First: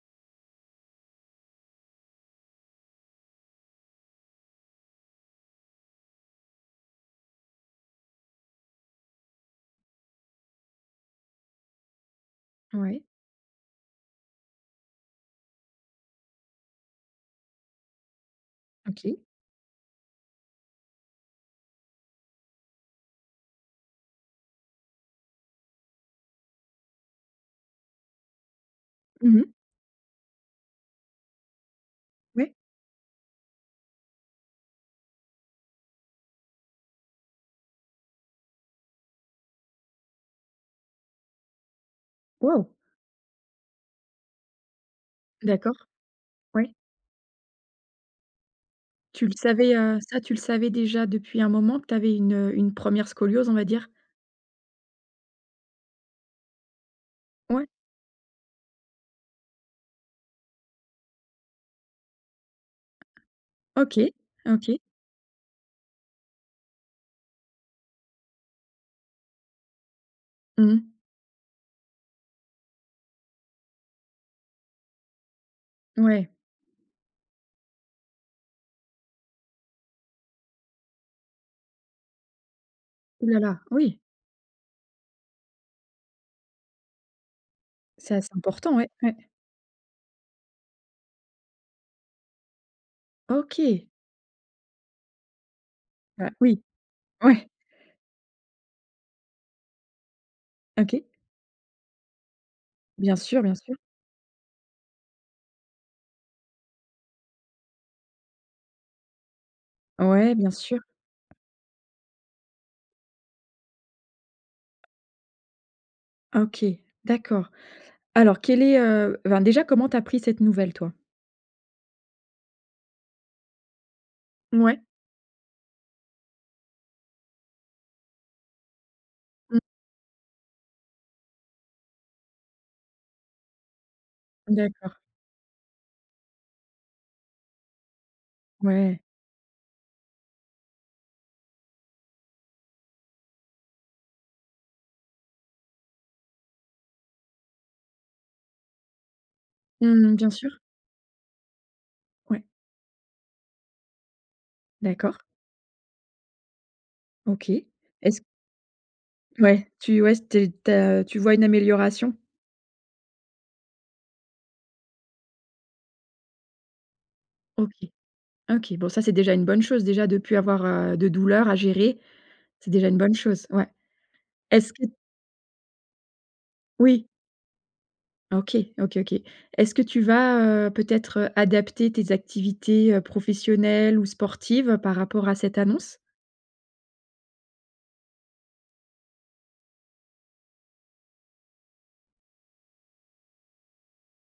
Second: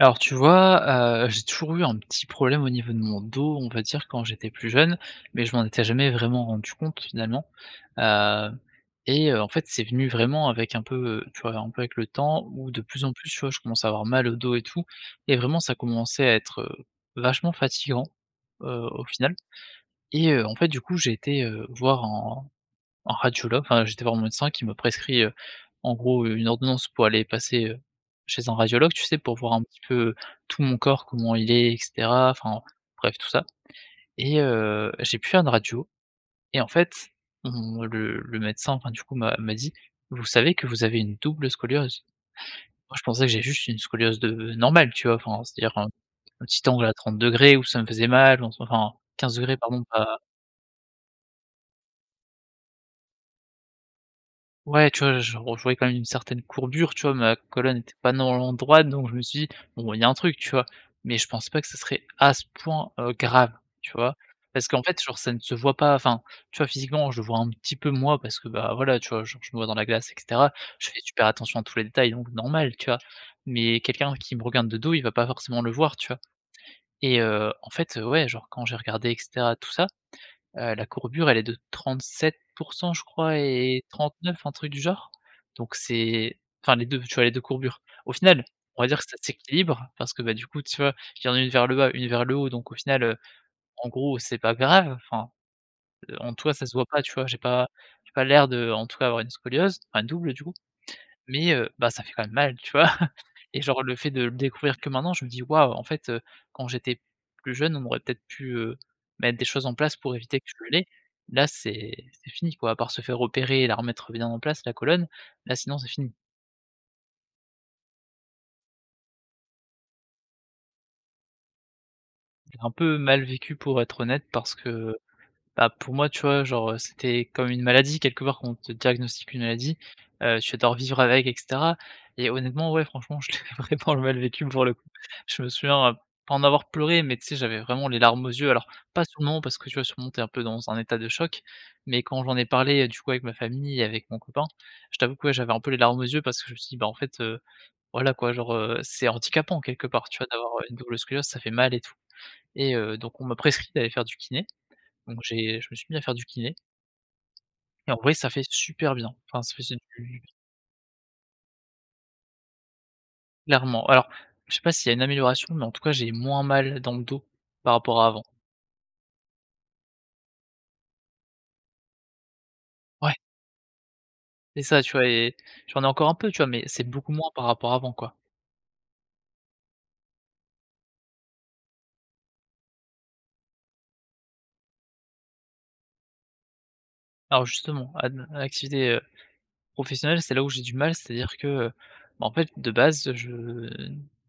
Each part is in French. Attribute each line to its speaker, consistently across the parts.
Speaker 1: Alors tu vois, heu, j'ai toujours eu un petit problème au niveau de mon dos, on va dire quand j'étais plus jeune, mais je m'en étais jamais vraiment rendu compte, finalement, hem, et heu, en fait, c'est venu vraiment avec un peu, heu, tu vois? Un peu avec le temps où de
Speaker 2: Moui.
Speaker 1: plus en plus, tu vois, je commençais à avoir mal au dos et tout, et vraiment, ça commençait à être, heu, vachement fatigant, heu, au
Speaker 2: OK.
Speaker 1: final, et heu, en fait, du coup, j'ai été, heu, voir un un radiologue. Enfin, j'ai été voir mon médecin qui ma prescrit, heu, en gros une ordonnance pour aller passer, heu, chez un radiologue. Tu sais, pour
Speaker 2: Mmh
Speaker 1: voir
Speaker 2: mh.
Speaker 1: un petit peu, heu, tout mon corps, comment il est, et cetera,
Speaker 2: Ouais.
Speaker 1: enfin bref, tout ça, et heu, j'ai pu faire une radio et en fait, mmh, le le médecin, enfin du coup, m'a m'a dit: «Vous savez que vous avez une double scoliose?»
Speaker 2: Waouh.
Speaker 1: Moi je pensais que j'ai juste une scoliose de normale tu vois? Enfin c'est-à-dire, un
Speaker 2: D'accord.
Speaker 1: petit
Speaker 2: Ouais.
Speaker 1: angle à 30° où ça me faisait mal en soit enfin
Speaker 2: Tu le
Speaker 1: 15°
Speaker 2: savais,
Speaker 1: pardon,
Speaker 2: heu,
Speaker 1: pas
Speaker 2: ça tu le savais déjà depuis un moment que tu avais une, heu, une 1re scoliose, on va dire?
Speaker 1: Ouais, tu vois j je on je voyais quand même une certaine courbure tu vois? Ma
Speaker 2: Ouais.
Speaker 1: colonne était pas normalement droite donc je me suis dit: «Bon il y a un truc» tu vois? Mais je pensais pas que ce serait à ce point, heu, grave, tu
Speaker 2: OK.
Speaker 1: vois? Parce
Speaker 2: OK.
Speaker 1: qu'en fait sur ce n ça ne se voit pas, enfin tu vois, physiquement, je le vois un petit peu moi, parce que bah, voilà, tu vois? Genre je me vois dans la glace et cetera.
Speaker 2: Mmh
Speaker 1: Je
Speaker 2: mh.
Speaker 1: fais super attention à tous les détails, donc normal, tu vois, mais quelqu'un qui me regarde de dos, il va pas forcément le voir, tu vois?
Speaker 2: Ouais.
Speaker 1: Et heu, en fait, heu, ouais, genre quand j'ai regardé, et cetera, tout ça, heu, la courbure, elle est de 37 % je
Speaker 2: Ouh
Speaker 1: crois,
Speaker 2: la la,
Speaker 1: et
Speaker 2: oui.
Speaker 1: 39 un truc du genre, donc c'est enfin les 2 tu vois, les 2 courbures, au
Speaker 2: C'est assez
Speaker 1: final,
Speaker 2: important,
Speaker 1: on va
Speaker 2: ouais,
Speaker 1: dire que
Speaker 2: ouais.
Speaker 1: ça s'équilibre parce que, bah, du coup tu vois, il y en a une vers le bas, une vers le haut, donc au final, heu,
Speaker 2: OK.
Speaker 1: en gros, c'est pas grave. Enfin,
Speaker 2: Ah
Speaker 1: en toi,
Speaker 2: oui.
Speaker 1: ça se voit pas, tu vois, j'ai
Speaker 2: Ouais.
Speaker 1: pas j'ai pas l'air de en tout cas avoir une scoliose, enfin double du coup,
Speaker 2: OK.
Speaker 1: mais heu bah, ça fait quand même mal, tu vois,
Speaker 2: Bien sûr, bien
Speaker 1: et
Speaker 2: sûr.
Speaker 1: genre le fait de le découvrir que maintenant je me dis: «Waouh» en fait, heu, quand j'étais plus jeune, on aurait peut-être pu, heu, mettre des choses en place, pour
Speaker 2: Ouais,
Speaker 1: éviter que
Speaker 2: bien
Speaker 1: je
Speaker 2: sûr.
Speaker 1: l'ai. Là c'est c'est fini quoi, à part se faire opérer et la remettre bien en place la colonne, là sinon c'est fini.
Speaker 2: OK, d'accord. Alors, quel est, heu, enfin déjà comment tu as pris cette nouvelle toi?
Speaker 1: J'ai un peu mal vécu pour être honnête parce
Speaker 2: Mouais.
Speaker 1: que, bah, pour moi, tu vois, genre, heu, c'était comme une maladie quelque part, qu'on te diagnostique une
Speaker 2: Mmh.
Speaker 1: maladie, heu, tu vas devoir vivre avec et cetera et honnêtement, ouais franchement je l'ai vraiment mal vécu pour le coup.
Speaker 2: D'accord.
Speaker 1: Je me souviens pas, heu, en avoir pleuré, mais tu sais j'avais vraiment les larmes aux yeux. Alors
Speaker 2: Ouais.
Speaker 1: pas sur le moment, parce que tu vois, sur le moment tu es un peu dans un peu dans un état de choc, mais quand j'en ai parlé, heu, du coup avec ma famille, avec mon copain, je t'avoue que ouais, j'avais un peu les larmes aux yeux. Parce que je me suis dit, bah en fait, heu, voilà quoi, genre, heu, c'est handicapant quelque part,
Speaker 2: Mmh,
Speaker 1: tu vois?
Speaker 2: bien
Speaker 1: D'avoir,
Speaker 2: sûr.
Speaker 1: heu, une double scoliose, ça fait mal et tout,
Speaker 2: Ouais.
Speaker 1: et heu, donc on m'a prescrit d'aller faire du kiné, donc
Speaker 2: D'accord.
Speaker 1: j'ai je me suis mis à faire du kiné
Speaker 2: OK.
Speaker 1: et en vrai,
Speaker 2: Est-ce
Speaker 1: ça fait super bien, enfin ça
Speaker 2: Ouais,
Speaker 1: faisait
Speaker 2: tu ouais,
Speaker 1: du
Speaker 2: c'était tu as tu vois une amélioration?
Speaker 1: Clairement. Alors, je sais pas s'il y a une amélioration, mais en tout cas, j'ai moins mal dans le dos
Speaker 2: OK
Speaker 1: par rapport à avant.
Speaker 2: OK, bon ça c'est déjà une bonne chose, déjà de plus avoir, heu, de douleur à gérer c'est déjà une
Speaker 1: Ouais.
Speaker 2: bonne chose, ouais.
Speaker 1: C'est
Speaker 2: Est-ce
Speaker 1: ça,
Speaker 2: qu
Speaker 1: tu vois, et j'en ai encore un peu, tu vois! Mais c'est
Speaker 2: Oui.
Speaker 1: beaucoup moins, par rapport à avant quoi.
Speaker 2: OK, OK, OK. Est-ce que tu vas, heu, peut-être adapter tes activités, heu, professionnelles ou sportives par rapport à cette annonce?
Speaker 1: Alors justement, à à l'activité, heu, professionnelle, c'est là où j'ai du mal, c'est-à-dire que, heu, bah en fait de base, je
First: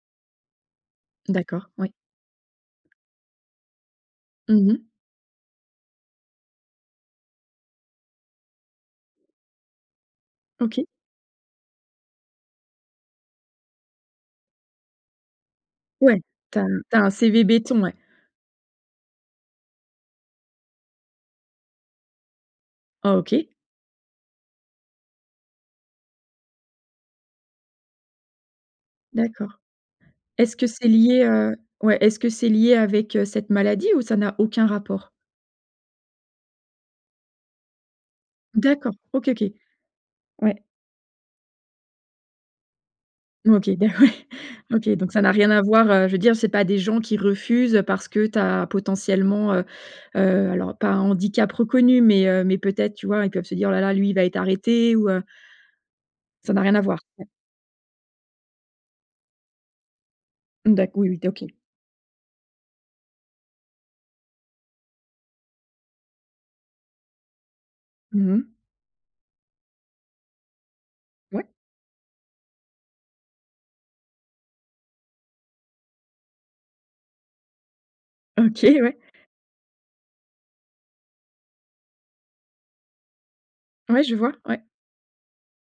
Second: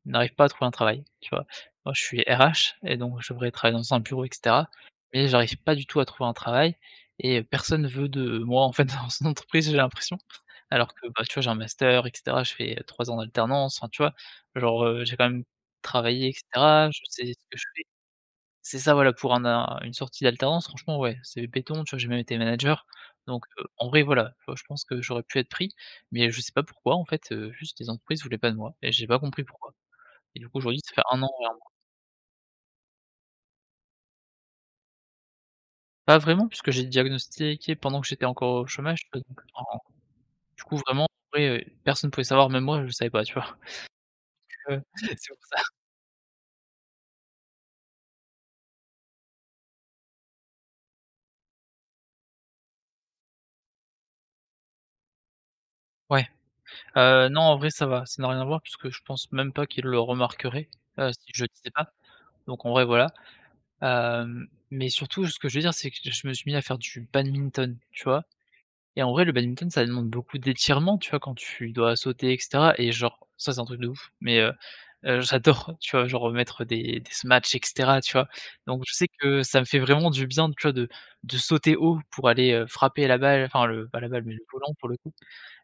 Speaker 1: n'arrive pas à trouver un travail, tu vois?
Speaker 2: D'accord, oui.
Speaker 1: Moi, je suis RH et donc je devrais travailler dans un bureau, et cetera,
Speaker 2: Mmh mh.
Speaker 1: mais j'arrive pas du tout à trouver un travail et heu, personne ne veut de moi en fait dans son entreprise, j'ai l'impression.
Speaker 2: OK.
Speaker 1: Alors que bah, tu vois, j'ai un master, et cetera, j'ai fait, heu, 3 ans en alternance, enfin tu vois? Genre, heu, j'ai quand même
Speaker 2: Ouais,
Speaker 1: travaillé, et
Speaker 2: tu as un
Speaker 1: cetera.
Speaker 2: tu
Speaker 1: Je
Speaker 2: as un
Speaker 1: sais ce
Speaker 2: CV
Speaker 1: que je
Speaker 2: béton,
Speaker 1: fais
Speaker 2: ouais.
Speaker 1: c'est ça voilà pour un a une sortie d'alternance franchement, ouais c'est béton, tu vois? J'ai même été manager
Speaker 2: Ah
Speaker 1: donc
Speaker 2: OK.
Speaker 1: en vrai voilà, tu vois, je pense que j'aurais pu être pris mais je sais pas pourquoi en fait, heu, juste les entreprises voulaient pas de moi et j'ai pas compris
Speaker 2: D'accord.
Speaker 1: pourquoi, et du
Speaker 2: Est-ce
Speaker 1: coup
Speaker 2: que
Speaker 1: aujourd'hui,
Speaker 2: c'est
Speaker 1: ça fait 1
Speaker 2: lié,
Speaker 1: an et 1
Speaker 2: heu,
Speaker 1: mois.
Speaker 2: ouais, est-ce que c'est lié avec, heu, cette maladie ou ça n'a aucun rapport?
Speaker 1: Pas vraiment puisque j'ai diagnostiqué pendant que j'étais encore au
Speaker 2: D'accord
Speaker 1: chômage, donc
Speaker 2: OK, OK.
Speaker 1: en
Speaker 2: Ouais.
Speaker 1: du coup, vraiment, vrai personne pouvait savoir, même moi, je savais pas tu vois?
Speaker 2: OK beh, ouais,
Speaker 1: Heu,
Speaker 2: OK donc ça
Speaker 1: c'est
Speaker 2: n'a
Speaker 1: pour
Speaker 2: rien
Speaker 1: ça.
Speaker 2: à voir, heu, je veux dire c'est pas des gens qui refusent, heu, parce que tu as potentiellement, heu heu, alors pas un handicap reconnu, mais heu, mais peut-être, tu vois? Ils peuvent se dire: «Oh la, la, lui il va être arrêté» ou heu
Speaker 1: Ouais,
Speaker 2: Ça n'a rien à voir, ouais.
Speaker 1: heu, non en vrai ça va, ça n'a rien à voir puisque je pense même pas qu'ils le remarqueraient,
Speaker 2: D'acc oui,
Speaker 1: heu,
Speaker 2: oui d
Speaker 1: si je
Speaker 2: OK
Speaker 1: le disais pas, donc en vrai, voilà, hem, mais surtout ce que je veux dire c'est que je me suis mis à faire du badminton tu vois,
Speaker 2: Mmh mh.
Speaker 1: et en vrai le badminton ça demande beaucoup d'étirements tu vois? Quand
Speaker 2: Ouais.
Speaker 1: tu dois sauter et cetera, et genre ça, c'est un truc de ouf mais heu heu, j'adore. Tu vois genre mettre des des smashs et cetera tu vois,
Speaker 2: OK
Speaker 1: donc je
Speaker 2: ouais.
Speaker 1: sais que ça me fait vraiment du bien, tu vois, de de sauter haut pour aller, heu, frapper la balle. Enfin le pas
Speaker 2: Ouais
Speaker 1: la
Speaker 2: je
Speaker 1: balle
Speaker 2: vois,
Speaker 1: mais le
Speaker 2: ouais.
Speaker 1: volant pour le coup,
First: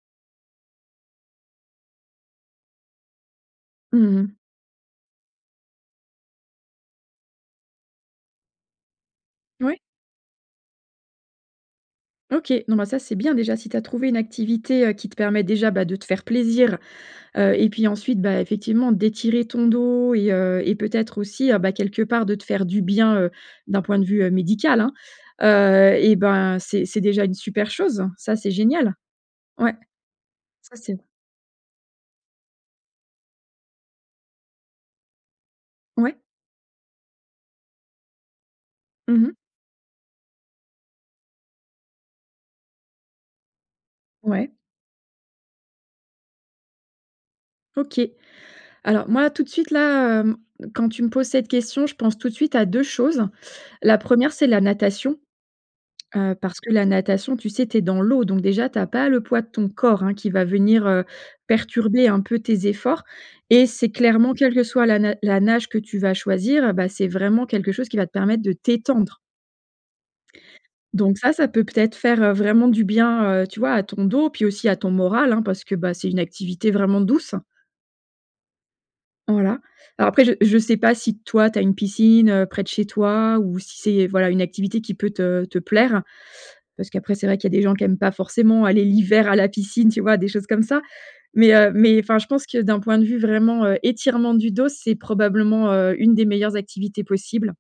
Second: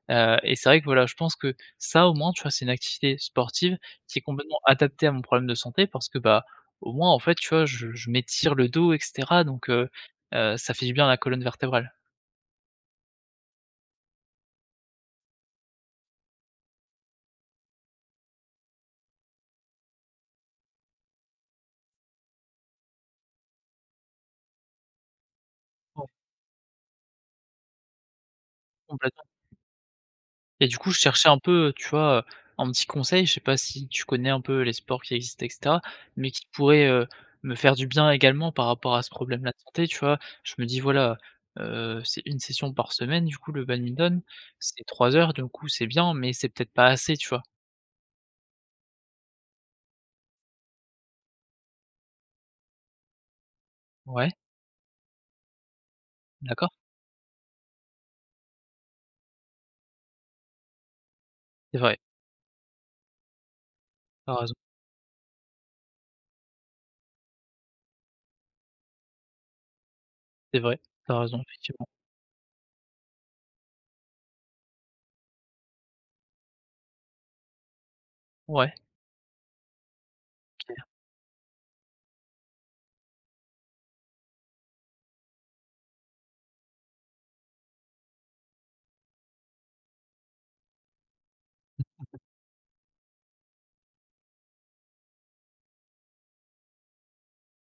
Speaker 1: heu, et c'est vrai que, voilà, je pense que ça, au moins tu vois, c'est une activité sportive
Speaker 2: Mmh
Speaker 1: qui est
Speaker 2: mh.
Speaker 1: complètement adaptée à mon problème de santé. Parce que bah, au moins en fait tu vois, je je m'étire le dos et cetera, donc
Speaker 2: Ouais.
Speaker 1: heu heu, ça fait du bien à la colonne vertébrale.
Speaker 2: OK, non, bah ça c'est bien déjà si tu as trouvé une activité, heu, qui te permet déjà bah de te faire plaisir, heu, et puis ensuite bah effectivement d'étirer ton dos et heu, et peut-être aussi ben quelque part de te faire du bien, heu, d'un point de vue, heu, médical. Heu,
Speaker 1: Ouais.
Speaker 2: eh ben, c'est c'est déjà une super chose, ça c'est génial!
Speaker 1: Complètement.
Speaker 2: Ouais.
Speaker 1: Et
Speaker 2: Ça
Speaker 1: du coup
Speaker 2: c'est
Speaker 1: je cherchais un peu, tu vois, heu, un petit conseil, je sais pas si tu connais un peu les sports qui existent et cetera,
Speaker 2: Ouais.
Speaker 1: mais qui pourraient, heu, me faire du bien également par rapport à ce
Speaker 2: Mmh mh.
Speaker 1: problème là de santé, tu vois? Je me dis: «Voilà, heu, c'est 1 session par semaine du coup le badminton,
Speaker 2: Ouais.
Speaker 1: c'est 3 heures d'un coup, c'est bien, mais c'est peut-être pas assez» tu vois?
Speaker 2: OK, alors moi tout de suite, là, hem, quand tu me poses cette question, je pense tout de suite à 2 choses. La
Speaker 1: Ouais.
Speaker 2: 1re c'est la natation, heu, parce
Speaker 1: D'accord.
Speaker 2: que la natation, tu sais, tu es dans l'eau donc déjà tu as pas le poids de ton corps, hein, qui va venir, heu,
Speaker 1: C'est vrai.
Speaker 2: perturber un peu tes efforts et c'est
Speaker 1: Tu
Speaker 2: clairement
Speaker 1: as raison.
Speaker 2: quelle que soit la na la nage que tu vas choisir, bah, c'est vraiment quelque chose qui va te permettre de t'étendre
Speaker 1: C'est vrai, tu
Speaker 2: donc
Speaker 1: as
Speaker 2: ça,
Speaker 1: raison,
Speaker 2: ça peut
Speaker 1: effectivement.
Speaker 2: peut-être faire vraiment du bien, heu, tu vois à ton dos puis aussi à ton moral, hein, parce que bah c'est une activité vraiment douce.
Speaker 1: Ouais.
Speaker 2: Voilà. Alors après, je je sais
Speaker 1: Clair.
Speaker 2: pas si, toi, tu as une piscine près de chez toi ou si c'est, voilà, une activité qui peut te te plaire parce qu'après, c'est vrai qu'il y a des gens qui aiment pas forcément aller l'hiver à la piscine, tu vois, des choses comme ça. Mais, heu, mais enfin je pense que, d'un point de vue vraiment, heu, étirement du dos, c'est probablement, heu, une des meilleures activités possibles.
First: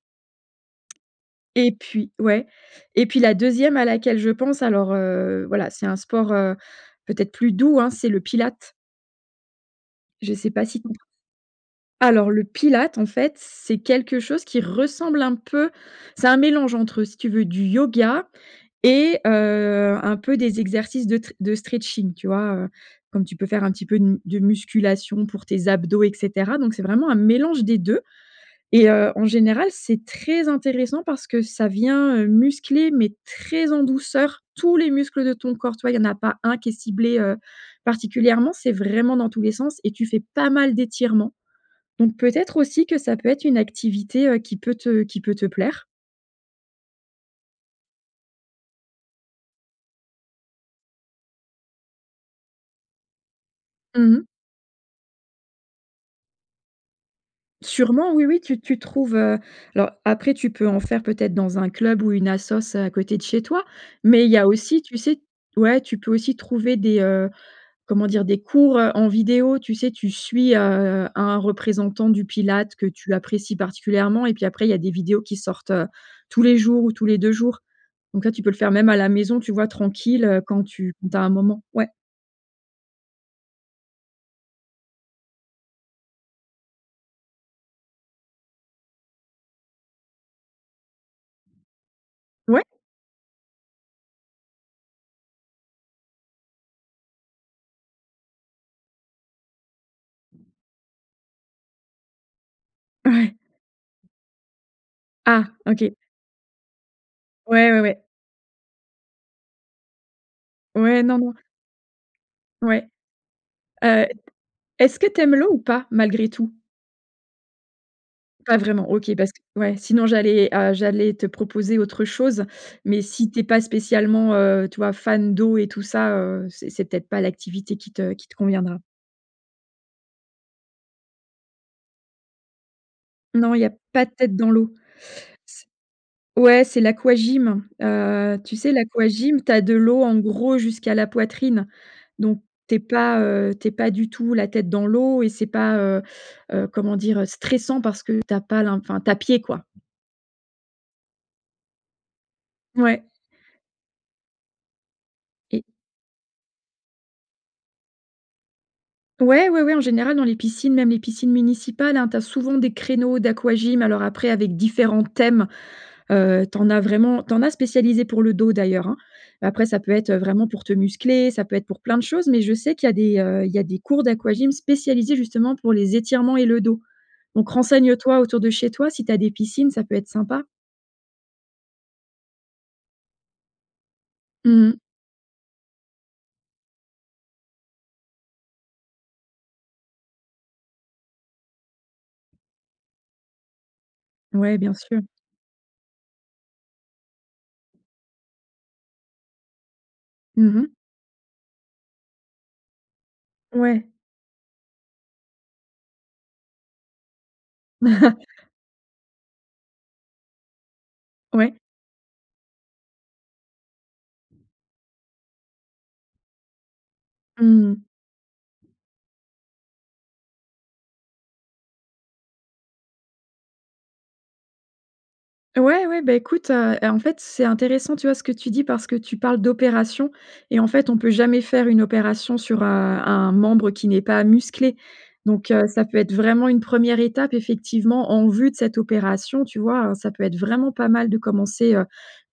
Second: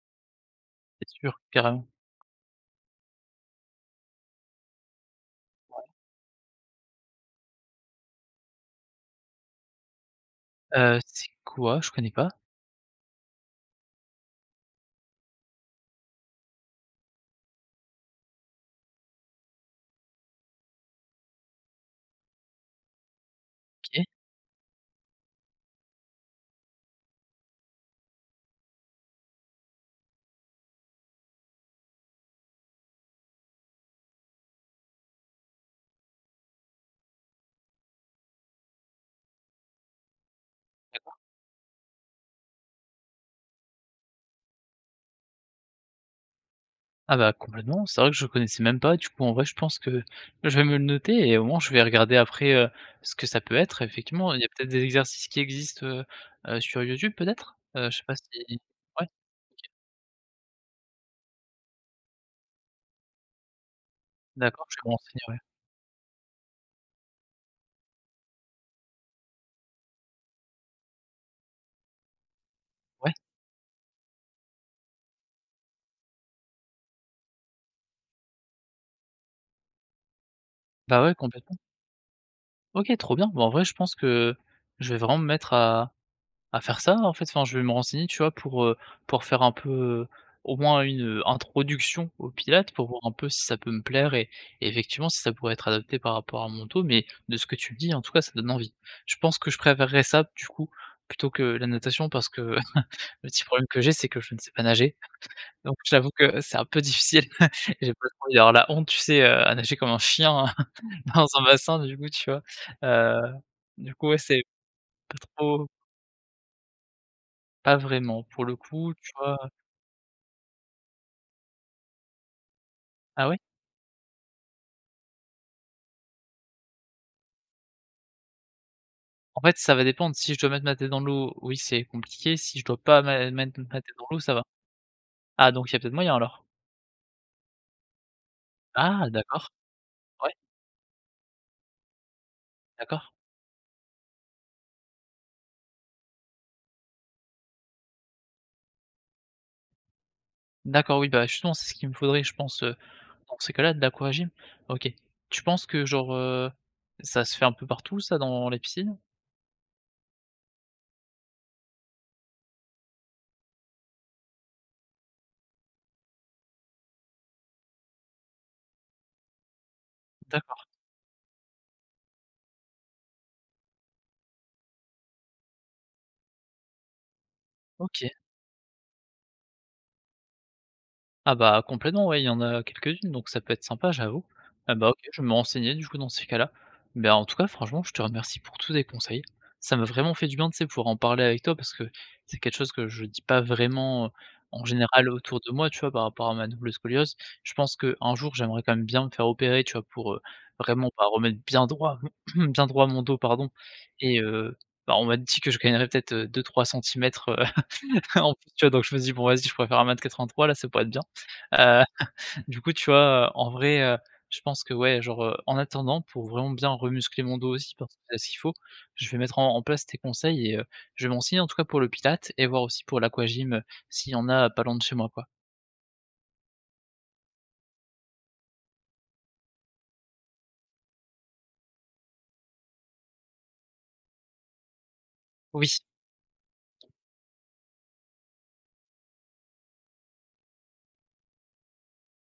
Speaker 1: C'est sûr,
Speaker 2: Et
Speaker 1: carrément.
Speaker 2: puis, ouais et puis la 2° à laquelle je pense, alors, heu, voilà,
Speaker 1: Ouais.
Speaker 2: c'est un sport, heu, peut-être plus doux, hein, c'est le Pilates. Je sais pas si
Speaker 1: Heu,
Speaker 2: contre
Speaker 1: c'est quoi? Je connais pas.
Speaker 2: alors, le Pilates, en fait, c'est quelque chose qui ressemble un peu c'est un mélange entre, si tu veux du yoga et heu, un peu des exercices de tre de stretching, tu vois? Heu, comme tu peux faire un petit peu
Speaker 1: OK.
Speaker 2: une de musculation pour tes abdos et cetera. Donc, c'est vraiment un mélange des 2 et heu, en général c'est très intéressant parce que ça vient, heu, muscler, mais très en douceur, tous les muscles de ton corps, tu vois? Il y en a pas un qui est ciblé, heu, particulièrement. C'est vraiment dans tous les sens et tu fais pas mal
Speaker 1: D'accord.
Speaker 2: d'étirements. Donc, peut-être aussi que ça peut être une activité, heu, qui peut te qui peut te plaire.
Speaker 1: Ah bah, complètement. C'est vrai que je connaissais même pas. Du coup, en vrai, je pense que que je vais me le noter et au moins, je vais regarder après, heu, ce que ça peut être.
Speaker 2: Mmh mh.
Speaker 1: Effectivement, il y a peut-être des exercices qui existent, heu-heu, sur YouTube, peut-être? Heu, je sais
Speaker 2: Sûrement,
Speaker 1: pas si
Speaker 2: oui oui. Tu tu
Speaker 1: ouais.
Speaker 2: trouves, heu,
Speaker 1: OK.
Speaker 2: alors, après, tu peux en faire peut-être dans un club ou une assos, heu, à côté de chez toi. Mais il y a
Speaker 1: D'accord, je
Speaker 2: aussi,
Speaker 1: vais me
Speaker 2: tu sais,
Speaker 1: renseigner, ouais.
Speaker 2: ouais, tu peux aussi trouver des, heu, comment dire, des cours, heu, en vidéo. Tu sais, tu suis, heu, un représentant du Pilates que
Speaker 1: Ouais.
Speaker 2: tu apprécies particulièrement et puis, après, il y a des vidéos qui sortent, heu, tous les jours ou tous les 2 jours. Donc là, tu peux le faire même à la maison, tu vois, tranquille, heu, quand tu
Speaker 1: Bah, ouais,
Speaker 2: tu as un
Speaker 1: complètement.
Speaker 2: moment. Ouais.
Speaker 1: OK, trop bien. Bah, en vrai, je pense que je vais vraiment me mettre à à faire ça, en fait. Enfin, je vais me renseigner, tu vois, pour, heu, pour faire un peu, au moins une, heu, introduction au
Speaker 2: Ouais!
Speaker 1: Pilates pour voir un peu si ça peut me plaire et et effectivement, si ça pourrait être adapté par rapport à mon dos. Mais de ce que tu dis, en tout cas, ça donne envie. Je pense que je préférerais ça, du coup, plutôt que la natation parce que, le
Speaker 2: Ouais.
Speaker 1: petit problème que j'ai, c'est que je ne sais pas nager.
Speaker 2: Ah.
Speaker 1: Donc, je
Speaker 2: OK.
Speaker 1: t'avoue que c'est un peu difficile.
Speaker 2: Ouais, ouais,
Speaker 1: J'ai
Speaker 2: ouais.
Speaker 1: pas trop envie d'avoir la honte, tu sais, heu, à nager comme un chien
Speaker 2: Ouais, non,
Speaker 1: dans
Speaker 2: non.
Speaker 1: un bassin, du coup, tu vois?
Speaker 2: Ouais,
Speaker 1: Heu, du
Speaker 2: heu,
Speaker 1: coup,
Speaker 2: t
Speaker 1: ouais, c'est
Speaker 2: est-ce que
Speaker 1: pas
Speaker 2: tu aimes l'eau ou
Speaker 1: trop
Speaker 2: pas malgré tout?
Speaker 1: Pas vraiment, pour le
Speaker 2: Pas vraiment,
Speaker 1: coup, tu
Speaker 2: OK, parce
Speaker 1: vois?
Speaker 2: que ouais, sinon, j'allais, heu, j'allais te proposer autre chose. Mais
Speaker 1: Ah
Speaker 2: si
Speaker 1: ouais?
Speaker 2: tu es pas spécialement, heu, tu vois, fan d'eau et tout ça, heu, c'est c'est peut-être pas l'activité qui te qui te conviendra.
Speaker 1: En fait, ça va dépendre si je dois mettre ma tête dans l'eau, oui, c'est compliqué, si je dois pas mé
Speaker 2: Non,
Speaker 1: mettre
Speaker 2: il y a
Speaker 1: ma tête dans
Speaker 2: pas de
Speaker 1: l'eau, ça
Speaker 2: tête
Speaker 1: va.
Speaker 2: dans l'eau.
Speaker 1: Ah
Speaker 2: C
Speaker 1: donc, il y a peut être moyen, alors?
Speaker 2: ouais, c'est l'aquagym, heu, tu sais,
Speaker 1: Ah
Speaker 2: l'aquagym,
Speaker 1: d'accord.
Speaker 2: tu as de l'eau, en
Speaker 1: Ouais.
Speaker 2: gros, jusqu'à la poitrine. Donc, tu es
Speaker 1: D'accord.
Speaker 2: pas, heu, tu es pas du tout la tête dans l'eau et c'est pas, heu-heu, comment dire? Stressant parce que tu as pas l'in enfin, tu as pied, quoi.
Speaker 1: D'accord oui, bah justement, c'est ce qu'il me faudrait, je pense, heu,
Speaker 2: Ouais.
Speaker 1: dans ces cas-là, de l'aquagym. OK, tu
Speaker 2: Et
Speaker 1: penses que genre, heu, ça se fait un peu partout ça dans les piscines?
Speaker 2: Ouais, ouais, ouais en général dans les piscines même les piscines municipales, hein, tu as souvent des créneaux d'aquagym alors après avec différents thèmes. Heu, tu en as vraiment, tu en as spécialisés pour le dos d'ailleurs, hein. Mais après ça peut être, heu, vraiment pour
Speaker 1: D'accord.
Speaker 2: te muscler ça peut être pour plein de choses mais je sais qu'il y a des, heu, il y a des cours d'aquagym spécialisés justement pour les étirements et le dos. Donc
Speaker 1: OK.
Speaker 2: renseigne-toi autour de chez toi, si tu as des piscines, ça peut être sympa.
Speaker 1: Ah bah complètement, ouais, il y en a quelques-unes, donc ça peut être sympa, j'avoue
Speaker 2: Mmh
Speaker 1: et
Speaker 2: mh.
Speaker 1: bah OK, je vais me renseigner du coup dans ces cas-là. Beh, en tout cas, franchement, je te remercie pour tous tes conseils. Ça m'a vraiment fait du bien, tu sais, pour en parler avec toi parce que c'est quelque chose que je dis pas vraiment, heu,
Speaker 2: Ouais
Speaker 1: en
Speaker 2: bien sûr.
Speaker 1: général autour de moi, tu vois, par rapport à ma double scoliose. Je pense qu'un jour, j'aimerais quand même bien me faire opérer, tu vois pour, heu,
Speaker 2: Mmh mh.
Speaker 1: vraiment pas remettre bien droit bien droit mon dos pardon
Speaker 2: Ouais.
Speaker 1: et heu, bah on m'a dit que je gagnerais peut-être, heu, 2-3 centimètres en plus, tu vois? Donc je me dis: «Bon vas-y je pourrais faire 1 m 83 là ça pourrait être bien».
Speaker 2: Ouais.
Speaker 1: Heu, du coup, tu vois, heu, en vrai, heu, je pense que ouais, genre, heu, en attendant, pour vraiment bien re-muscler mon dos aussi
Speaker 2: Mmh.
Speaker 1: parce que c'est ce qu'il faut, je vais mettre en en place tes conseils et heu, je vais me renseigner en tout cas pour le Pilates et voir aussi pour l'aquagym, heu, s'il y en a, heu, pas loin de chez moi, quoi.
Speaker 2: Ouais, ouais, bah écoute, heu et en fait, c'est intéressant, tu vois ce que tu dis parce que tu parles d'opération et en fait, on peut jamais faire une opération sur, heu, un membre qui n'est pas musclé. Donc heu,
Speaker 1: Oui.
Speaker 2: ça peut être vraiment une 1re étape effectivement en vue de cette opération, tu vois, heu, ça peut être vraiment pas mal de commencer, heu,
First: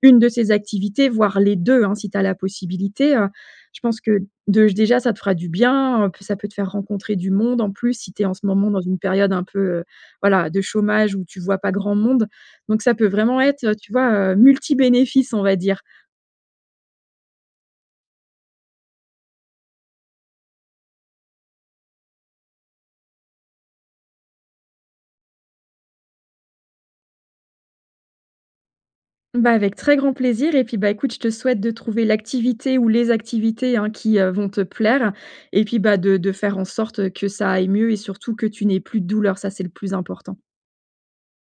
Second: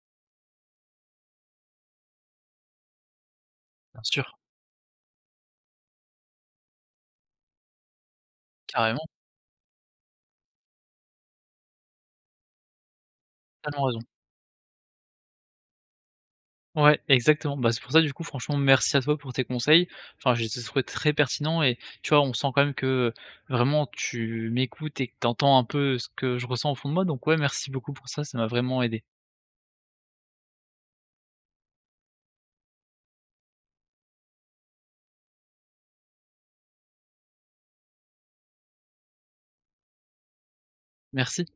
Speaker 2: 1 de ces activités voire les 2 hein si tu as la possibilité, heu, je pense
Speaker 1: Bien
Speaker 2: que
Speaker 1: sûr.
Speaker 2: dej déjà ça te fera du bien, heu, ça peut te faire rencontrer du monde, en plus, si tu es en ce moment dans une
Speaker 1: Carrément.
Speaker 2: période un peu, heu, voilà de chômage où tu vois pas grand monde donc ça peut vraiment être, heu,
Speaker 1: Tellement
Speaker 2: tu
Speaker 1: raison.
Speaker 2: vois, heu, multi bénéfices, on va dire.
Speaker 1: Ouais exactement, bah c'est pour ça du coup franchement merci à toi pour tes conseils, enfin je les ai trouvés très pertinents et tu vois, on sent quand même que, heu, vraiment tu m'écoutes et que t'entends un peu, heu, ce que je ressens au fond de moi donc ouais merci beaucoup pour ça, ça m'a vraiment aidé.
Speaker 2: Bah avec très grand plaisir et puis bah écoute je te souhaite de trouver l'activité ou les activités, hein, qui, heu, vont te plaire et puis bah de de faire en sorte, heu, que ça aille mieux et surtout que tu n'aies plus de douleur, ça c'est le plus important.
Speaker 1: Merci.